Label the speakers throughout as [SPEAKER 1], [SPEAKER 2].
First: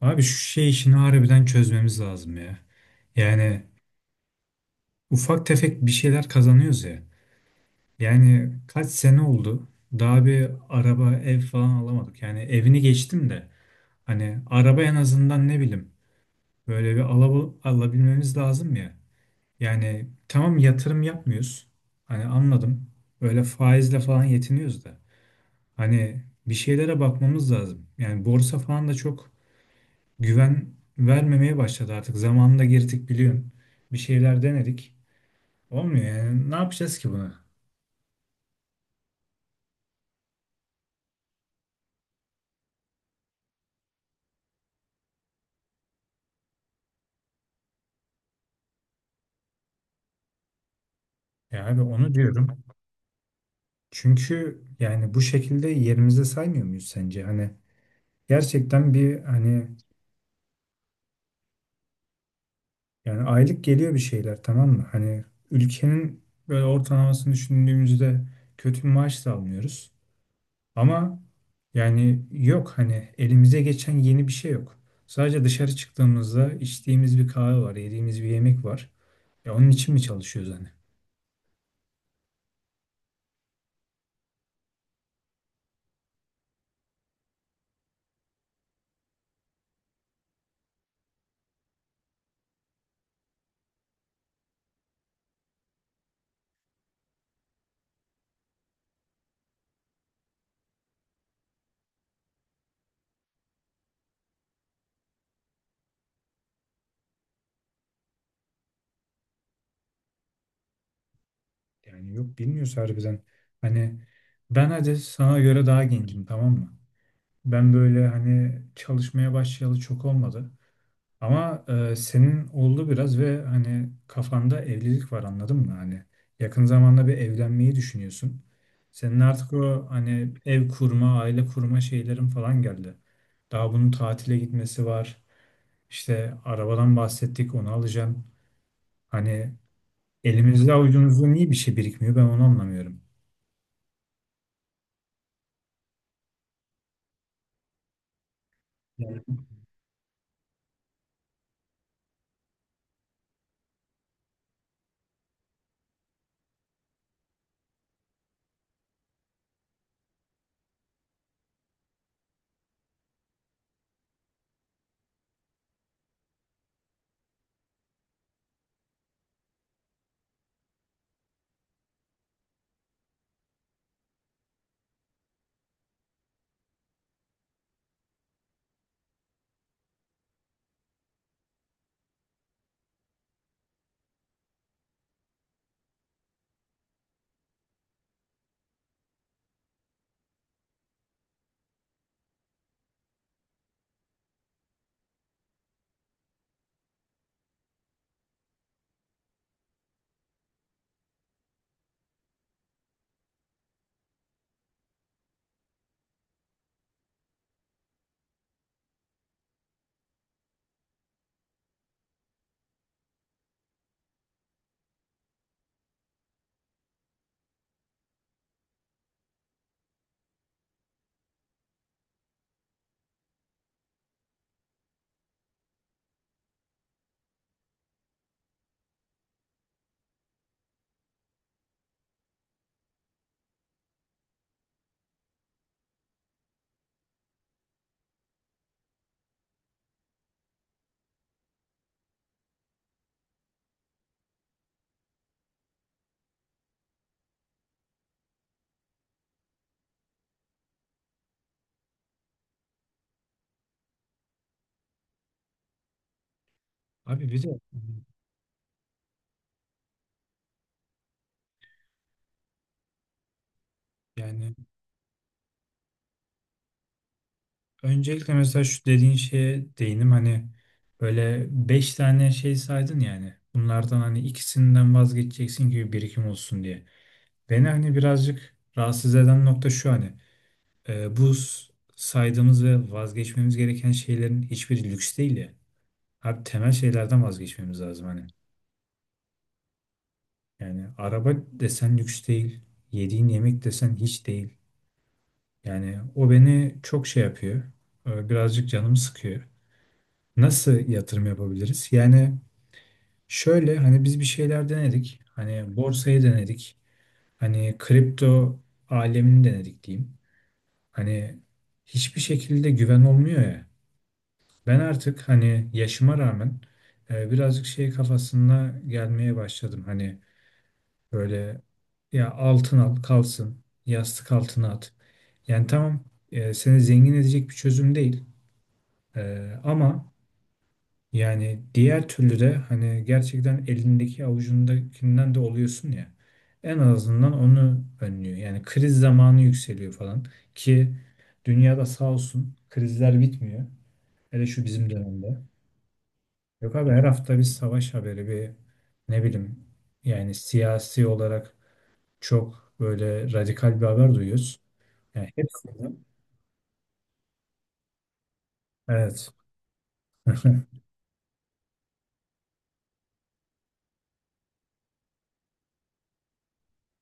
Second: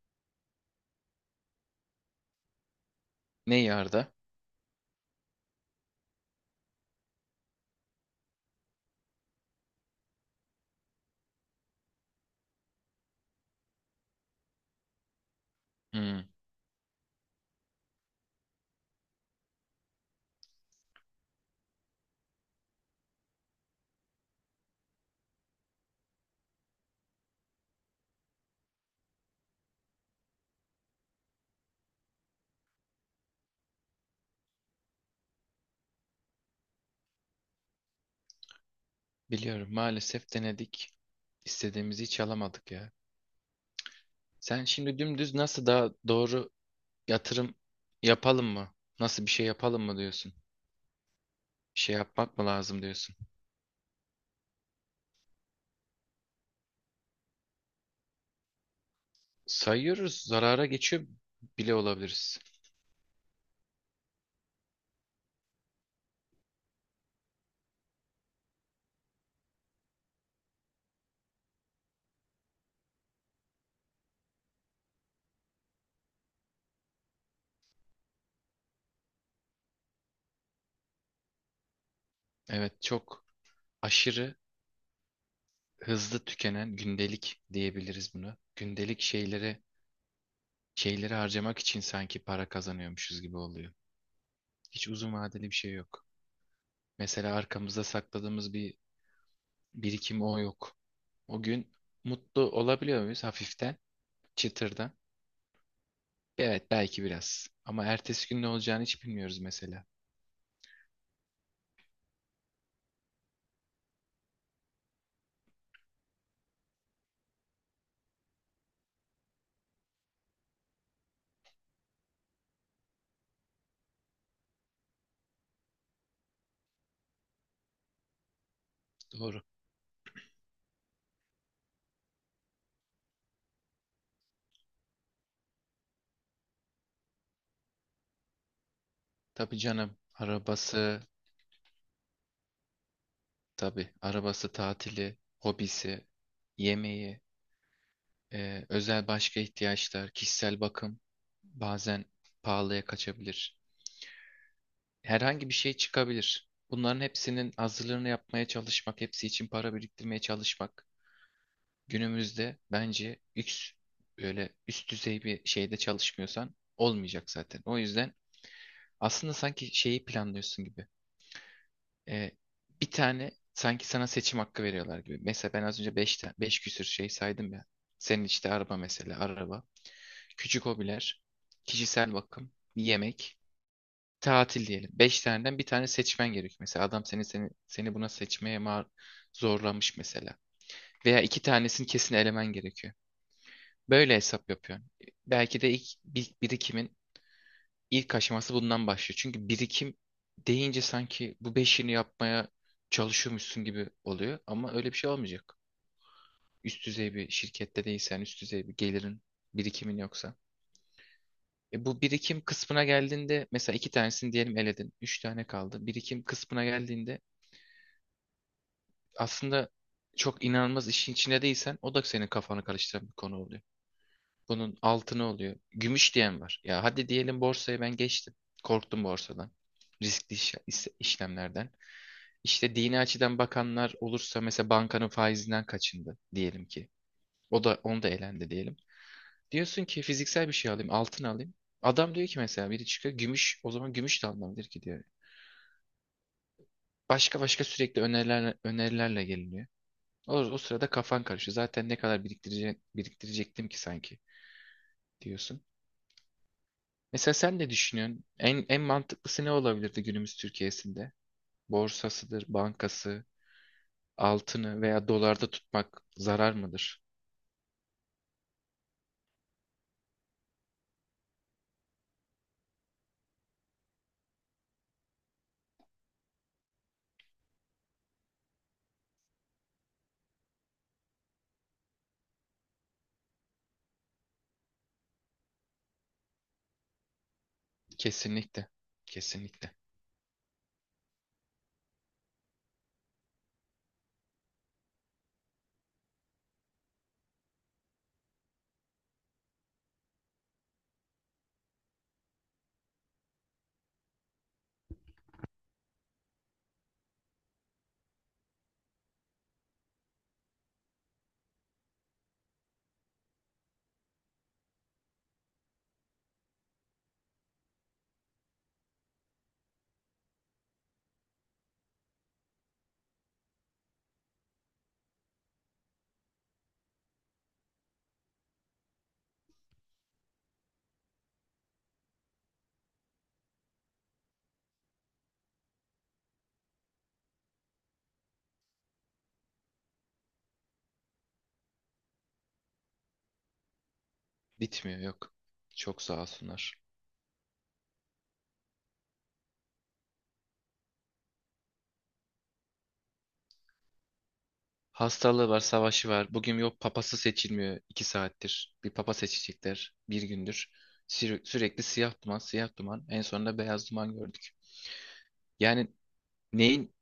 [SPEAKER 1] Abi şu şey işini harbiden çözmemiz lazım ya.
[SPEAKER 2] Ne
[SPEAKER 1] Yani
[SPEAKER 2] yarda?
[SPEAKER 1] ufak tefek bir şeyler kazanıyoruz ya. Yani kaç sene oldu? Daha bir araba, ev falan alamadık. Yani evini geçtim de hani araba en azından ne bileyim
[SPEAKER 2] Hmm,
[SPEAKER 1] böyle bir alabilmemiz lazım ya. Yani tamam, yatırım yapmıyoruz. Hani anladım. Öyle faizle falan yetiniyoruz da. Hani bir şeylere bakmamız lazım. Yani borsa falan da çok güven vermemeye başladı artık. Zamanında girdik, biliyorsun. Bir şeyler denedik. Olmuyor yani. Ne yapacağız ki bunu?
[SPEAKER 2] biliyorum maalesef denedik. İstediğimizi hiç alamadık ya. Sen şimdi dümdüz nasıl daha doğru yatırım yapalım mı? Nasıl bir şey yapalım mı diyorsun?
[SPEAKER 1] Ya
[SPEAKER 2] Bir
[SPEAKER 1] abi,
[SPEAKER 2] şey
[SPEAKER 1] onu
[SPEAKER 2] yapmak mı
[SPEAKER 1] diyorum.
[SPEAKER 2] lazım diyorsun?
[SPEAKER 1] Çünkü yani bu şekilde yerimizde saymıyor muyuz sence? Hani gerçekten bir, hani
[SPEAKER 2] Sayıyoruz, zarara geçiyor bile olabiliriz.
[SPEAKER 1] yani aylık geliyor bir şeyler, tamam mı? Hani ülkenin böyle ortalamasını düşündüğümüzde kötü bir maaş da almıyoruz. Ama yani yok, hani elimize geçen yeni bir şey yok. Sadece dışarı çıktığımızda içtiğimiz bir kahve var, yediğimiz bir yemek var. Ya onun için mi çalışıyoruz hani?
[SPEAKER 2] Evet, çok aşırı hızlı tükenen gündelik diyebiliriz buna. Gündelik şeylere şeyleri harcamak için sanki para kazanıyormuşuz gibi oluyor. Hiç uzun vadeli bir şey yok. Mesela arkamızda sakladığımız bir birikim, o yok. O gün mutlu olabiliyor muyuz hafiften, çıtırdan? Evet, belki biraz. Ama ertesi gün ne olacağını hiç bilmiyoruz mesela.
[SPEAKER 1] Yani yok, bilmiyoruz harbiden. Hani ben hadi sana göre daha gencim, tamam mı? Ben böyle hani çalışmaya başlayalı çok olmadı. Ama senin oldu biraz ve hani kafanda evlilik var, anladın mı? Hani yakın zamanda bir evlenmeyi düşünüyorsun. Senin
[SPEAKER 2] Doğru.
[SPEAKER 1] artık o hani ev kurma, aile kurma şeylerin falan geldi. Daha bunun tatile gitmesi var. İşte arabadan bahsettik, onu alacağım. Hani
[SPEAKER 2] Tabii canım.
[SPEAKER 1] elimizde
[SPEAKER 2] Arabası,
[SPEAKER 1] avucumuzda niye bir şey birikmiyor, ben onu anlamıyorum.
[SPEAKER 2] tabii. Arabası, tatili, hobisi, yemeği, özel
[SPEAKER 1] Yani
[SPEAKER 2] başka ihtiyaçlar, kişisel bakım bazen pahalıya kaçabilir. Herhangi bir şey çıkabilir. Bunların hepsinin hazırlığını yapmaya çalışmak, hepsi için para biriktirmeye çalışmak, günümüzde bence üst, öyle üst düzey bir şeyde çalışmıyorsan olmayacak zaten. O yüzden aslında sanki şeyi planlıyorsun gibi. Ee, bir tane sanki sana seçim hakkı veriyorlar gibi. Mesela ben az önce 5 5 küsür şey saydım ya. Senin işte araba, mesela araba. Küçük hobiler, kişisel bakım, yemek, tatil diyelim. 5 taneden bir tane seçmen gerekiyor. Mesela adam seni, seni buna seçmeye zorlamış mesela. Veya iki tanesini kesin elemen gerekiyor. Böyle hesap yapıyorum. Belki de ilk birikimin ilk aşaması bundan başlıyor. Çünkü birikim deyince sanki bu beşini yapmaya çalışıyormuşsun gibi oluyor. Ama öyle bir şey olmayacak. Üst düzey bir şirkette değilsen, üst düzey bir gelirin, birikimin yoksa. E, bu birikim kısmına geldiğinde mesela 2 tanesini diyelim eledin. 3 tane kaldı. Birikim kısmına geldiğinde aslında çok inanılmaz işin içinde değilsen o da senin kafanı karıştıran bir konu oluyor. Bunun altını oluyor, gümüş diyen var. Ya hadi diyelim, borsaya ben geçtim. Korktum borsadan. Riskli işlemlerden. İşte dini açıdan bakanlar olursa mesela bankanın faizinden kaçındı diyelim ki. O da, onu da elendi diyelim. Diyorsun ki fiziksel bir şey alayım, altın alayım. Adam diyor ki mesela, biri çıkıyor gümüş, o zaman gümüş de alınabilir ki diyor. Başka başka sürekli önerilerle, önerilerle geliniyor. O sırada kafan karışıyor. Zaten ne kadar biriktirecektim ki sanki diyorsun.
[SPEAKER 1] abi,
[SPEAKER 2] Mesela
[SPEAKER 1] bir de
[SPEAKER 2] sen ne düşünüyorsun? En mantıklısı ne olabilirdi günümüz Türkiye'sinde? Borsasıdır, bankası,
[SPEAKER 1] yani
[SPEAKER 2] altını veya dolarda tutmak zarar mıdır?
[SPEAKER 1] öncelikle mesela şu dediğin şeye değinim. Hani böyle beş tane şey saydın, yani bunlardan hani ikisinden vazgeçeceksin gibi, birikim olsun diye. Beni hani birazcık rahatsız eden nokta şu: hani bu saydığımız ve vazgeçmemiz gereken şeylerin hiçbiri lüks değil ya. Abi temel şeylerden vazgeçmemiz lazım hani.
[SPEAKER 2] Kesinlikle. Kesinlikle.
[SPEAKER 1] Yani araba desen lüks değil, yediğin yemek desen hiç değil. Yani o beni çok şey yapıyor. Birazcık canımı sıkıyor. Nasıl yatırım yapabiliriz? Yani şöyle, hani biz bir şeyler denedik. Hani borsayı denedik. Hani kripto alemini denedik diyeyim. Hani hiçbir şekilde güven olmuyor ya. Ben artık hani yaşıma rağmen birazcık şey kafasına gelmeye başladım. Hani böyle, ya altın al kalsın, yastık altına at. Yani tamam, seni zengin edecek bir çözüm değil. Ama yani diğer türlü de hani gerçekten elindeki avucundakinden de oluyorsun ya. En azından onu önlüyor. Yani kriz zamanı yükseliyor falan, ki dünyada sağ olsun, krizler bitmiyor. Hele şu bizim
[SPEAKER 2] Bitmiyor, yok.
[SPEAKER 1] dönemde.
[SPEAKER 2] Çok sağ olsunlar.
[SPEAKER 1] Yok abi, her hafta bir savaş haberi, bir ne bileyim, yani siyasi olarak çok böyle radikal bir haber duyuyoruz. Yani
[SPEAKER 2] Hastalığı var,
[SPEAKER 1] hepsinden.
[SPEAKER 2] savaşı var. Bugün yok, papası seçilmiyor 2 saattir. Bir papa
[SPEAKER 1] Evet.
[SPEAKER 2] seçecekler bir gündür. Sürekli siyah duman, siyah duman. En sonunda beyaz duman gördük. Yani neyin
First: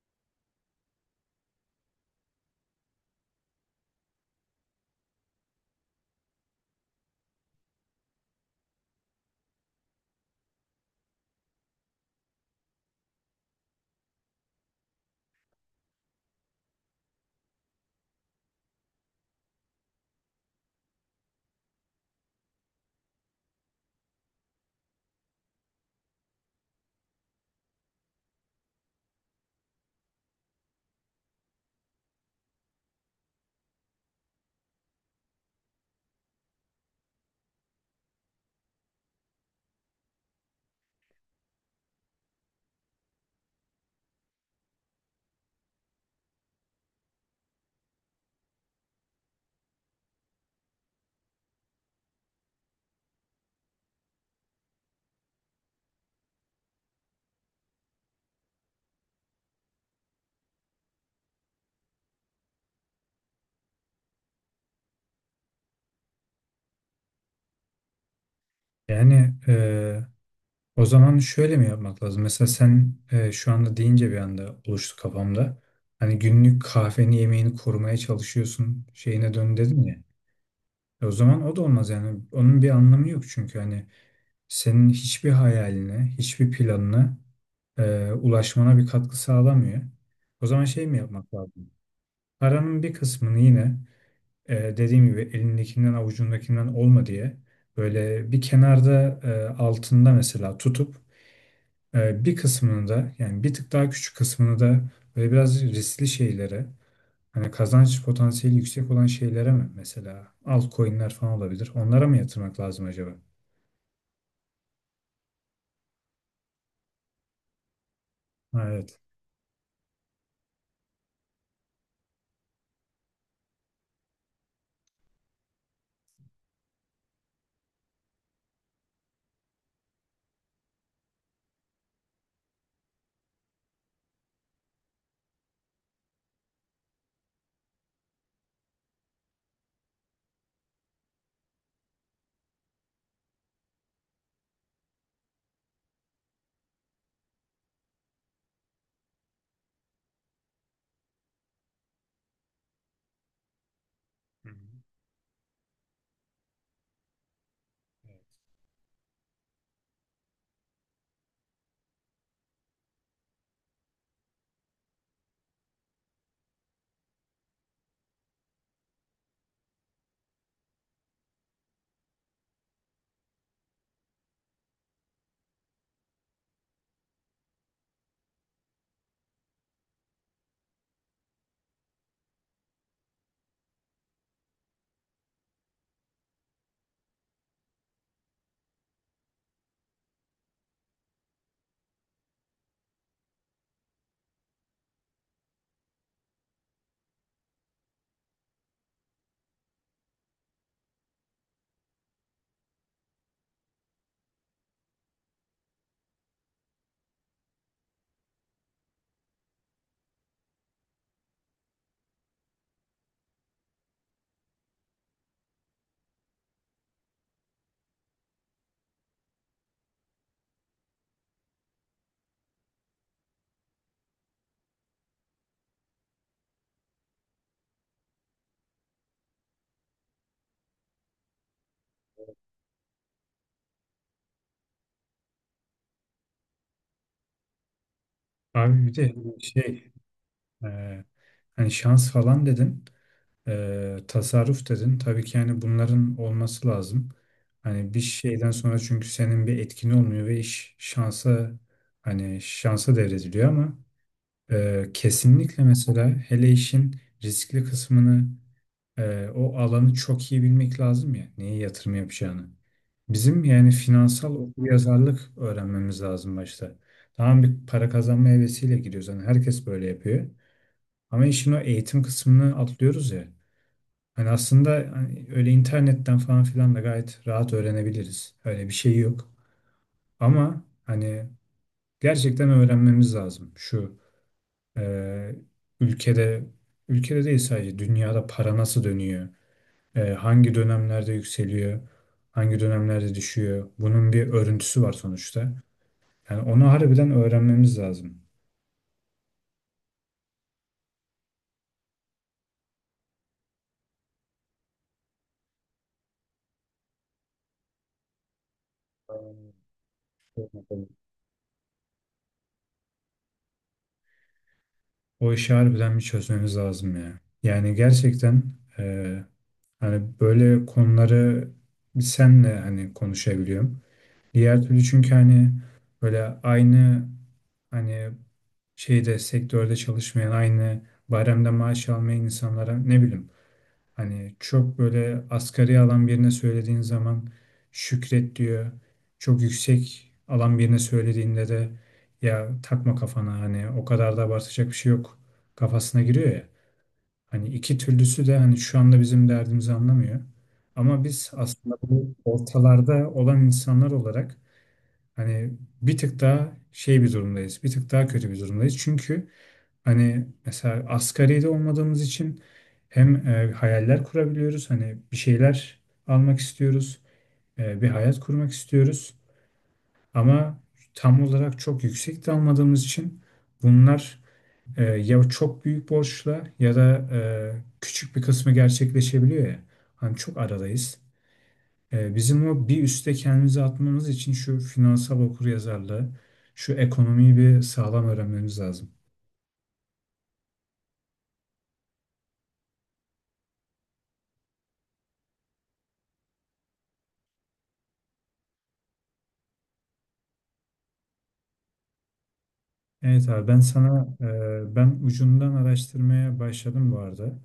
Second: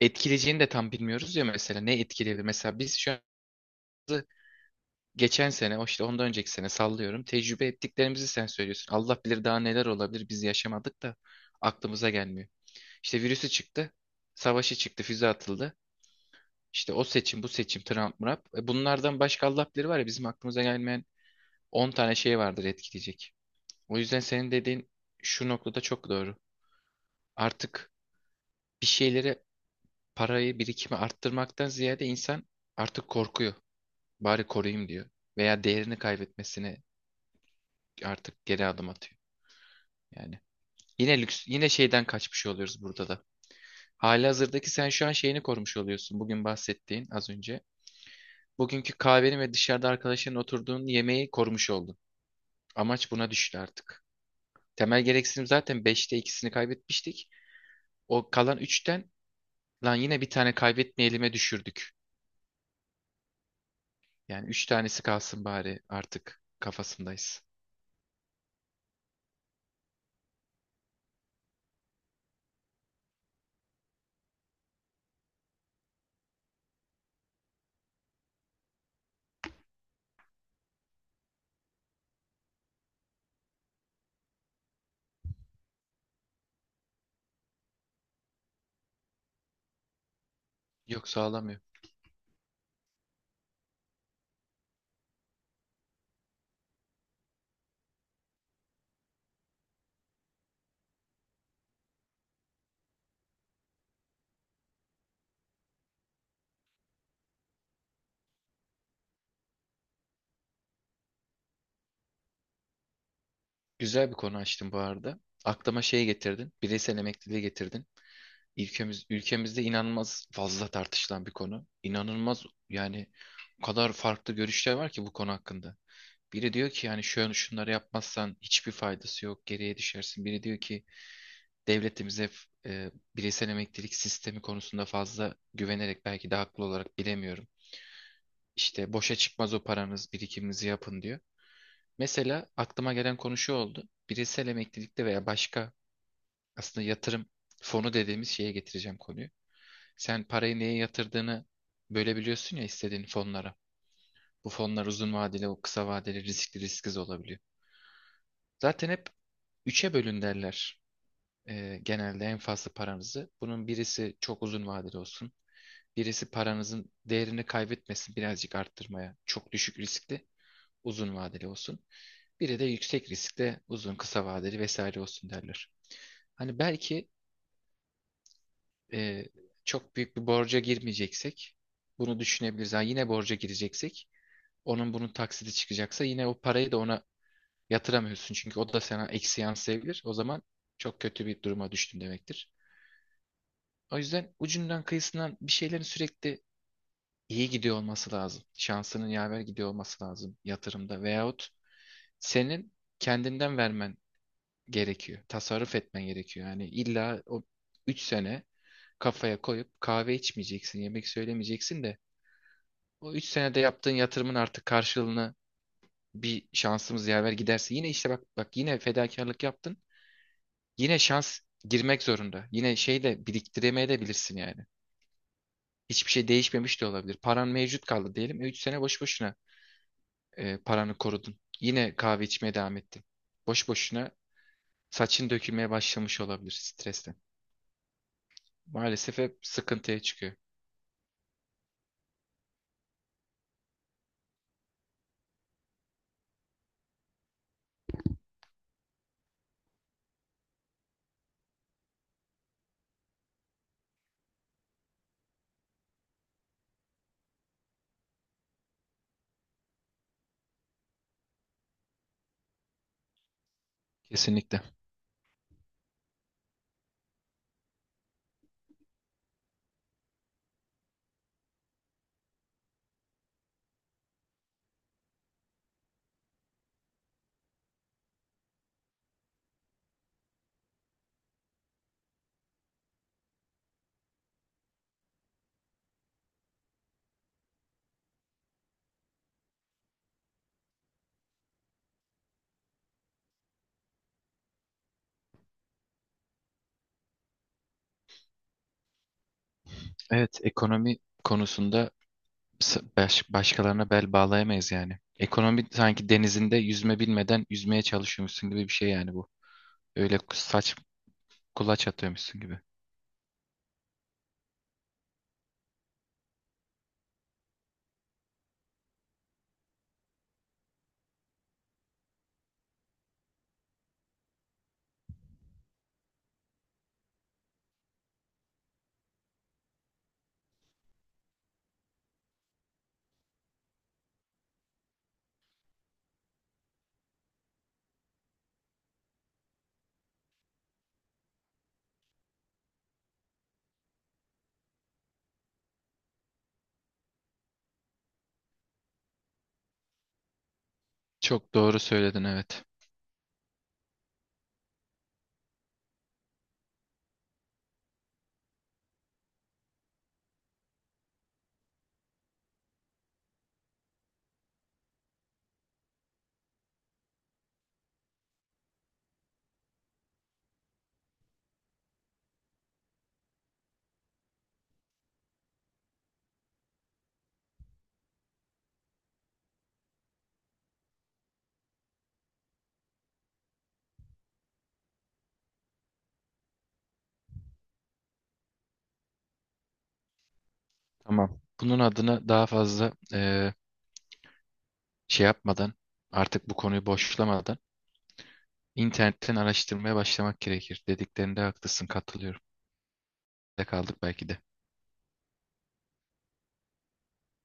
[SPEAKER 2] etkileyeceğini de tam bilmiyoruz ya mesela. Ne etkileyebilir? Mesela biz şu geçen sene, o işte ondan önceki sene sallıyorum. Tecrübe ettiklerimizi sen söylüyorsun. Allah bilir daha neler olabilir, biz yaşamadık da aklımıza gelmiyor. İşte virüsü çıktı, savaşı çıktı, füze atıldı. İşte o seçim, bu seçim, Trump, Murap. E, bunlardan başka Allah bilir var ya bizim aklımıza gelmeyen 10 tane şey vardır etkileyecek. O yüzden senin dediğin şu noktada çok doğru. Artık bir şeylere parayı, birikimi arttırmaktan ziyade insan artık korkuyor. Bari koruyayım diyor. Veya değerini kaybetmesine artık geri adım atıyor. Yani yine lüks, yine şeyden kaçmış oluyoruz burada da. Halihazırdaki sen şu an şeyini korumuş oluyorsun. Bugün bahsettiğin az önce. Bugünkü kahveni ve dışarıda arkadaşların oturduğun yemeği korumuş oldun. Amaç buna düştü artık. Temel gereksinim zaten beşte ikisini kaybetmiştik. O kalan 3'ten, lan yine bir tane kaybetmeyelim'e düşürdük. Yani 3 tanesi kalsın bari artık kafasındayız.
[SPEAKER 1] Yani, o zaman şöyle mi yapmak lazım? Mesela sen, şu anda deyince bir anda oluştu kafamda. Hani günlük kahveni, yemeğini korumaya çalışıyorsun şeyine dön dedin ya. O zaman o da olmaz yani. Onun bir anlamı yok, çünkü hani senin hiçbir hayaline, hiçbir planına ulaşmana bir katkı sağlamıyor. O zaman şey mi
[SPEAKER 2] Yok,
[SPEAKER 1] yapmak
[SPEAKER 2] sağlamıyor.
[SPEAKER 1] lazım? Paranın bir kısmını yine dediğim gibi elindekinden avucundakinden olma diye böyle bir kenarda, altında mesela tutup, bir kısmını da yani bir tık daha küçük kısmını da böyle biraz riskli şeylere, hani kazanç potansiyeli yüksek olan şeylere, mi mesela altcoin'ler falan olabilir. Onlara mı yatırmak lazım acaba?
[SPEAKER 2] Güzel bir konu açtın bu arada. Aklıma şey getirdin. Bireysel emekliliği getirdin.
[SPEAKER 1] Ha, evet.
[SPEAKER 2] Ülkemizde inanılmaz fazla tartışılan bir konu. İnanılmaz yani, o kadar farklı görüşler var ki bu konu hakkında. Biri diyor ki yani şöyle, şunları yapmazsan hiçbir faydası yok, geriye düşersin. Biri diyor ki devletimize bireysel emeklilik sistemi konusunda fazla güvenerek, belki de haklı olarak, bilemiyorum. İşte boşa çıkmaz o paranız, birikiminizi yapın diyor. Mesela aklıma gelen konu şu oldu. Bireysel emeklilikte veya başka, aslında yatırım fonu dediğimiz şeye getireceğim konuyu. Sen parayı neye yatırdığını bölebiliyorsun ya istediğin fonlara.
[SPEAKER 1] Hı
[SPEAKER 2] Bu
[SPEAKER 1] hı.
[SPEAKER 2] fonlar uzun vadeli, o kısa vadeli, riskli, risksiz olabiliyor.
[SPEAKER 1] Evet.
[SPEAKER 2] Zaten hep 3'e bölün derler. Genelde en fazla paranızı. Bunun birisi çok uzun vadeli olsun. Birisi paranızın değerini kaybetmesin, birazcık arttırmaya. Çok düşük riskli, uzun vadeli olsun. Biri de yüksek riskli, uzun, kısa vadeli vesaire olsun derler. Hani belki e, çok büyük bir borca girmeyeceksek bunu düşünebiliriz. Ha, yine borca gireceksek, onun bunun taksiti çıkacaksa, yine o parayı da ona yatıramıyorsun. Çünkü o da sana eksi yansıyabilir. O zaman çok kötü bir duruma düştün demektir. O yüzden ucundan kıyısından bir şeylerin sürekli iyi gidiyor olması lazım. Şansının yaver gidiyor olması lazım yatırımda. Veyahut senin kendinden vermen gerekiyor. Tasarruf etmen gerekiyor. Yani illa o 3 sene kafaya koyup kahve içmeyeceksin, yemek söylemeyeceksin de o 3 senede yaptığın yatırımın artık karşılığını, bir şansımız yaver giderse yine, işte bak bak, yine fedakarlık yaptın. Yine şans girmek zorunda. Yine şey de biriktiremeyebilirsin yani. Hiçbir şey değişmemiş de olabilir. Paran mevcut kaldı diyelim. E, 3 sene boş boşuna paranı korudun. Yine kahve içmeye devam ettin. Boş boşuna saçın dökülmeye başlamış olabilir stresten.
[SPEAKER 1] Abi bir de
[SPEAKER 2] Maalesef hep
[SPEAKER 1] şey,
[SPEAKER 2] sıkıntıya çıkıyor.
[SPEAKER 1] e, hani şans falan dedin. Tasarruf dedin. Tabii ki yani bunların olması lazım. Hani bir şeyden sonra çünkü senin bir etkin olmuyor ve iş şansa, hani şansa devrediliyor ama kesinlikle mesela, hele işin riskli kısmını, o alanı çok iyi bilmek lazım ya neye yatırım yapacağını. Bizim yani finansal
[SPEAKER 2] Kesinlikle.
[SPEAKER 1] okuryazarlık öğrenmemiz lazım başta. Tamam, bir para kazanma hevesiyle giriyoruz. Hani herkes böyle yapıyor. Ama işin o eğitim kısmını atlıyoruz ya. Hani aslında hani öyle internetten falan filan da gayet rahat öğrenebiliriz. Öyle bir şey yok. Ama hani gerçekten öğrenmemiz lazım şu: Ee, ülkede, değil sadece dünyada para nasıl dönüyor? Hangi dönemlerde yükseliyor? Hangi dönemlerde düşüyor? Bunun bir örüntüsü var sonuçta. Yani onu harbiden öğrenmemiz lazım.
[SPEAKER 2] Evet, ekonomi konusunda başkalarına bel bağlayamayız yani. Ekonomi sanki denizinde yüzme bilmeden yüzmeye çalışıyormuşsun gibi bir şey yani bu. Öyle kulaç atıyormuşsun gibi.
[SPEAKER 1] O işi harbiden bir çözmemiz lazım ya. Yani gerçekten, e, hani böyle konuları biz senle hani konuşabiliyorum. Diğer türlü çünkü hani böyle aynı hani sektörde çalışmayan, aynı bayramda maaş almayan insanlara, ne bileyim, hani çok böyle asgari alan birine söylediğin zaman şükret diyor. Çok yüksek alan birine söylediğinde de ya takma kafana, hani o kadar da abartacak bir şey yok kafasına giriyor ya. Hani iki türlüsü de hani şu anda bizim derdimizi anlamıyor. Ama biz
[SPEAKER 2] Çok
[SPEAKER 1] aslında
[SPEAKER 2] doğru
[SPEAKER 1] bu
[SPEAKER 2] söyledin, evet.
[SPEAKER 1] ortalarda olan insanlar olarak hani bir tık daha şey bir durumdayız. Bir tık daha kötü bir durumdayız. Çünkü hani mesela asgaride olmadığımız için hem hayaller kurabiliyoruz. Hani bir şeyler almak istiyoruz. Bir hayat kurmak istiyoruz. Ama tam olarak çok yüksek de almadığımız için bunlar ya çok büyük borçla ya da küçük bir kısmı gerçekleşebiliyor ya. Hani çok aradayız. Bizim o bir üste kendimizi atmamız için şu finansal okuryazarlığı, şu ekonomiyi bir sağlam öğrenmemiz lazım.
[SPEAKER 2] Tamam. Bunun adına daha fazla şey yapmadan, artık bu konuyu boşlamadan, internetten araştırmaya başlamak gerekir. Dediklerinde haklısın, katılıyorum.
[SPEAKER 1] Evet abi,
[SPEAKER 2] De kaldık belki de.
[SPEAKER 1] ben ucundan araştırmaya başladım bu arada.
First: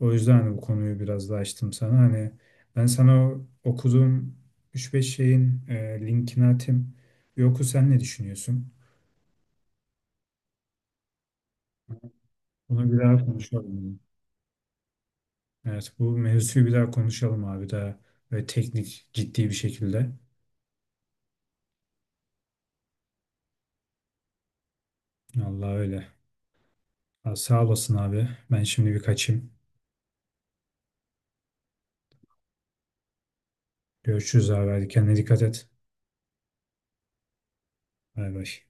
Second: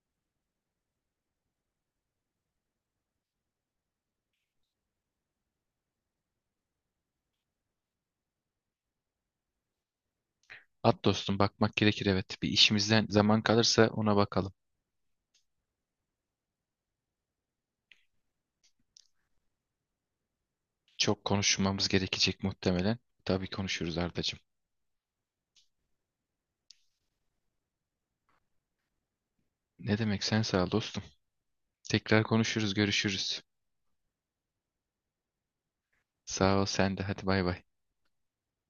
[SPEAKER 1] O yüzden hani bu konuyu biraz daha açtım sana. Hani ben sana o okuduğum üç beş şeyin linkini atayım. Bir oku, sen ne düşünüyorsun?
[SPEAKER 2] At dostum, bakmak gerekir evet. Bir
[SPEAKER 1] Bunu bir
[SPEAKER 2] işimizden
[SPEAKER 1] daha
[SPEAKER 2] zaman kalırsa
[SPEAKER 1] konuşalım.
[SPEAKER 2] ona bakalım.
[SPEAKER 1] Evet, bu mevzuyu bir daha konuşalım abi, daha böyle teknik, ciddi bir şekilde.
[SPEAKER 2] Çok konuşmamız gerekecek muhtemelen. Tabii konuşuruz, Ardacığım.
[SPEAKER 1] Allah öyle. Ha, sağ olasın abi. Ben şimdi bir kaçayım.
[SPEAKER 2] Ne demek, sen sağ ol dostum. Tekrar konuşuruz, görüşürüz.
[SPEAKER 1] Görüşürüz abi. Hadi kendine dikkat et.
[SPEAKER 2] Sağ ol sen de, hadi, bay bay.
[SPEAKER 1] Bay bay.